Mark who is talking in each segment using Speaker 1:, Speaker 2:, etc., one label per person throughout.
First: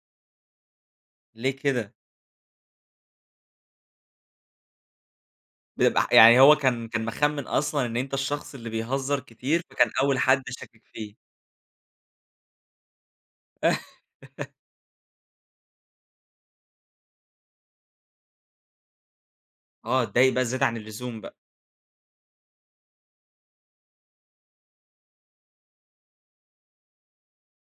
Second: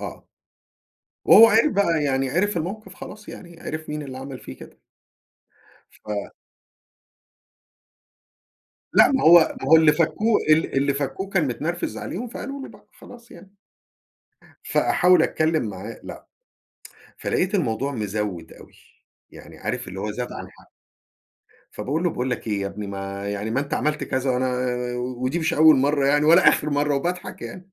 Speaker 1: آه. وهو
Speaker 2: ليه
Speaker 1: عرف
Speaker 2: كده؟
Speaker 1: بقى يعني عرف الموقف خلاص يعني عرف مين اللي عمل فيه كده.
Speaker 2: بيبقى
Speaker 1: ف
Speaker 2: يعني هو كان كان مخمن أصلًا إن أنت الشخص اللي
Speaker 1: لأ
Speaker 2: بيهزر
Speaker 1: ما هو
Speaker 2: كتير،
Speaker 1: ما هو
Speaker 2: فكان
Speaker 1: اللي
Speaker 2: أول
Speaker 1: فكوه
Speaker 2: حد
Speaker 1: ال
Speaker 2: شاكك
Speaker 1: اللي
Speaker 2: فيه.
Speaker 1: فكوه كان متنرفز عليهم فقالوا له بقى خلاص يعني. فأحاول أتكلم معاه لأ، فلقيت الموضوع مزود أوي، يعني عارف اللي
Speaker 2: آه،
Speaker 1: هو زاد
Speaker 2: اتضايق بقى
Speaker 1: عن حده.
Speaker 2: زيادة عن اللزوم بقى.
Speaker 1: فباقول له: "باقول لك إيه يا ابني ما يعني ما أنت عملت كذا وأنا آآ ودي مش أول مرة يعني ولا آخر مرة" وباضحك يعني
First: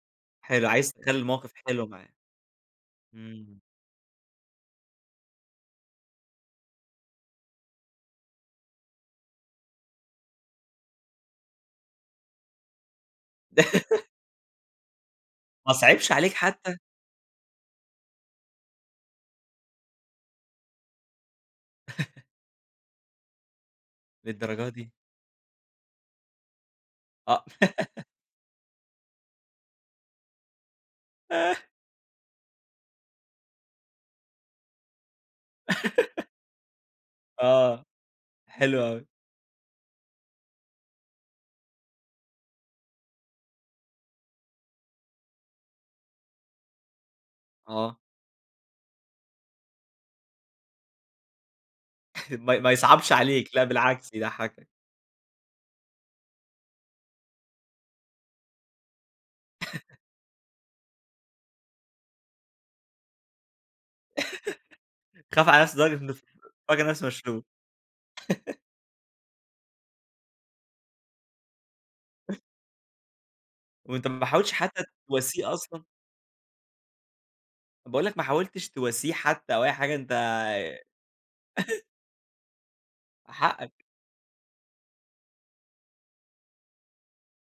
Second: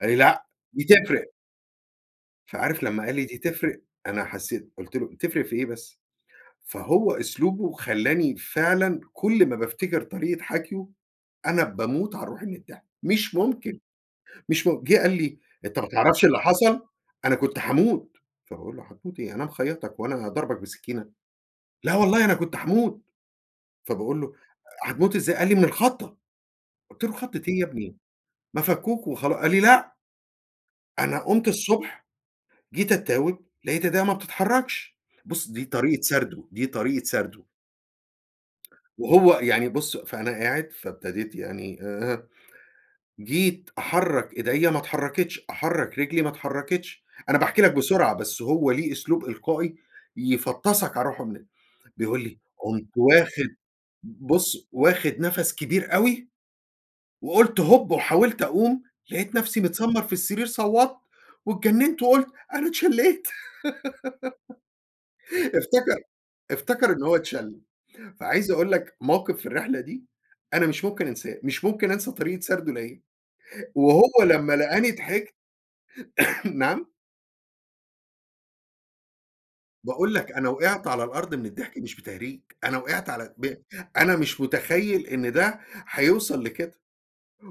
Speaker 1: قال لي: "لأ
Speaker 2: حلو،
Speaker 1: دي
Speaker 2: عايز تخلي
Speaker 1: تفرق."
Speaker 2: الموقف حلو معاه.
Speaker 1: فعارف لما قال لي دي
Speaker 2: امم.
Speaker 1: تفرق أنا حسيت قُلت له: "تفرق في إيه بس؟" فهو أسلوبه خلّاني فعلًا كل ما بافتكر طريقة حكيه أنا باموت على روحي من الضحك مش ممكن، مش م جه قال لي:
Speaker 2: ما
Speaker 1: "أنت ما
Speaker 2: صعبش
Speaker 1: تعرفش
Speaker 2: عليك
Speaker 1: اللي
Speaker 2: حتى؟
Speaker 1: حصل؟ أنا كنت هاموت" فباقول له: "هتموت إيه؟ أنا مخيطك هو أنا ضاربك بسكينة!" "لا والله أنا كنت هاموت" فباقول له:
Speaker 2: للدرجة دي؟
Speaker 1: "هتموت إزاي؟" قال لي: "من الخضة" قلت له: "خضة
Speaker 2: آه.
Speaker 1: إيه يا ابني؟ ما فكوك وخلا" قال لي: "لأ" "أنا قمت الصبح جيت أتاوب لقيت إيديا ما بتتحركش" بُصّ، دي طريقة سرده، دي طريقة سرده.
Speaker 2: آه، حلو أوي.
Speaker 1: وهو يعني بُصّ، فأنا قاعد فابتديت يعني آآ، جيت أحرّك إيديا ما اتحركتش، أحرّك رجلي ما اتحركتش أنا باحكي لك
Speaker 2: آه.
Speaker 1: بسرعة بس هو له أسلوب إلقائي يفطسك على روحه من ال بيقول لي:
Speaker 2: ما ما
Speaker 1: "قمت
Speaker 2: يصعبش عليك
Speaker 1: واخد
Speaker 2: لا بالعكس يضحكك.
Speaker 1: بُص واخد نَفَس كبير أوي وقلت هوب وحاولت أقوم لقيت نفسي متسمر في السرير صوّت واتجننت وقلت أنا اتشليت"
Speaker 2: خاف علي نفسه لدرجة
Speaker 1: افتكر
Speaker 2: إنه فاكر
Speaker 1: افتكر إن
Speaker 2: نفسه
Speaker 1: هو
Speaker 2: مشلول.
Speaker 1: اتشل، فعايز أقول لك موقف في الرحلة دي أنا مش ممكن أنساه مش ممكن أنسى طريقة سرده ليا، وهو
Speaker 2: وأنت ما حاولتش
Speaker 1: لمّا
Speaker 2: حتى
Speaker 1: لقاني ضحكت
Speaker 2: تواسيه أصلًا؟
Speaker 1: نعم؟
Speaker 2: طَب باقول لك ما حاولتش تواسيه حتى أو أي حاجة؟ أنت
Speaker 1: باقول لك أنا وقعت على الأرض من الضحك مش بتهريج أنا وقعت على ب
Speaker 2: حقك.
Speaker 1: أنا مش متخيل إن ده هيوصل لكده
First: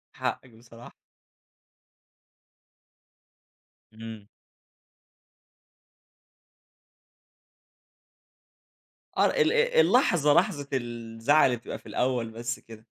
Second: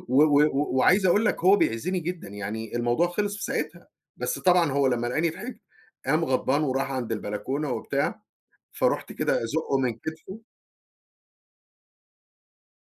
Speaker 1: و
Speaker 2: حقك
Speaker 1: و
Speaker 2: بصراحة.
Speaker 1: وعايز أقول لك هو بيعزني جدًا يعني الموضوع خلص في ساعتها
Speaker 2: امم.
Speaker 1: بس طبعًا هو لمّا لقاني ضحكت قام غضبان وراح عند البلكونة وبتاع، فرُحت
Speaker 2: آه
Speaker 1: كده
Speaker 2: ال
Speaker 1: أزقه
Speaker 2: أ
Speaker 1: من
Speaker 2: اللحظة
Speaker 1: كتفه.
Speaker 2: لحظة الزعل اللي بتبقى في الأول بس كده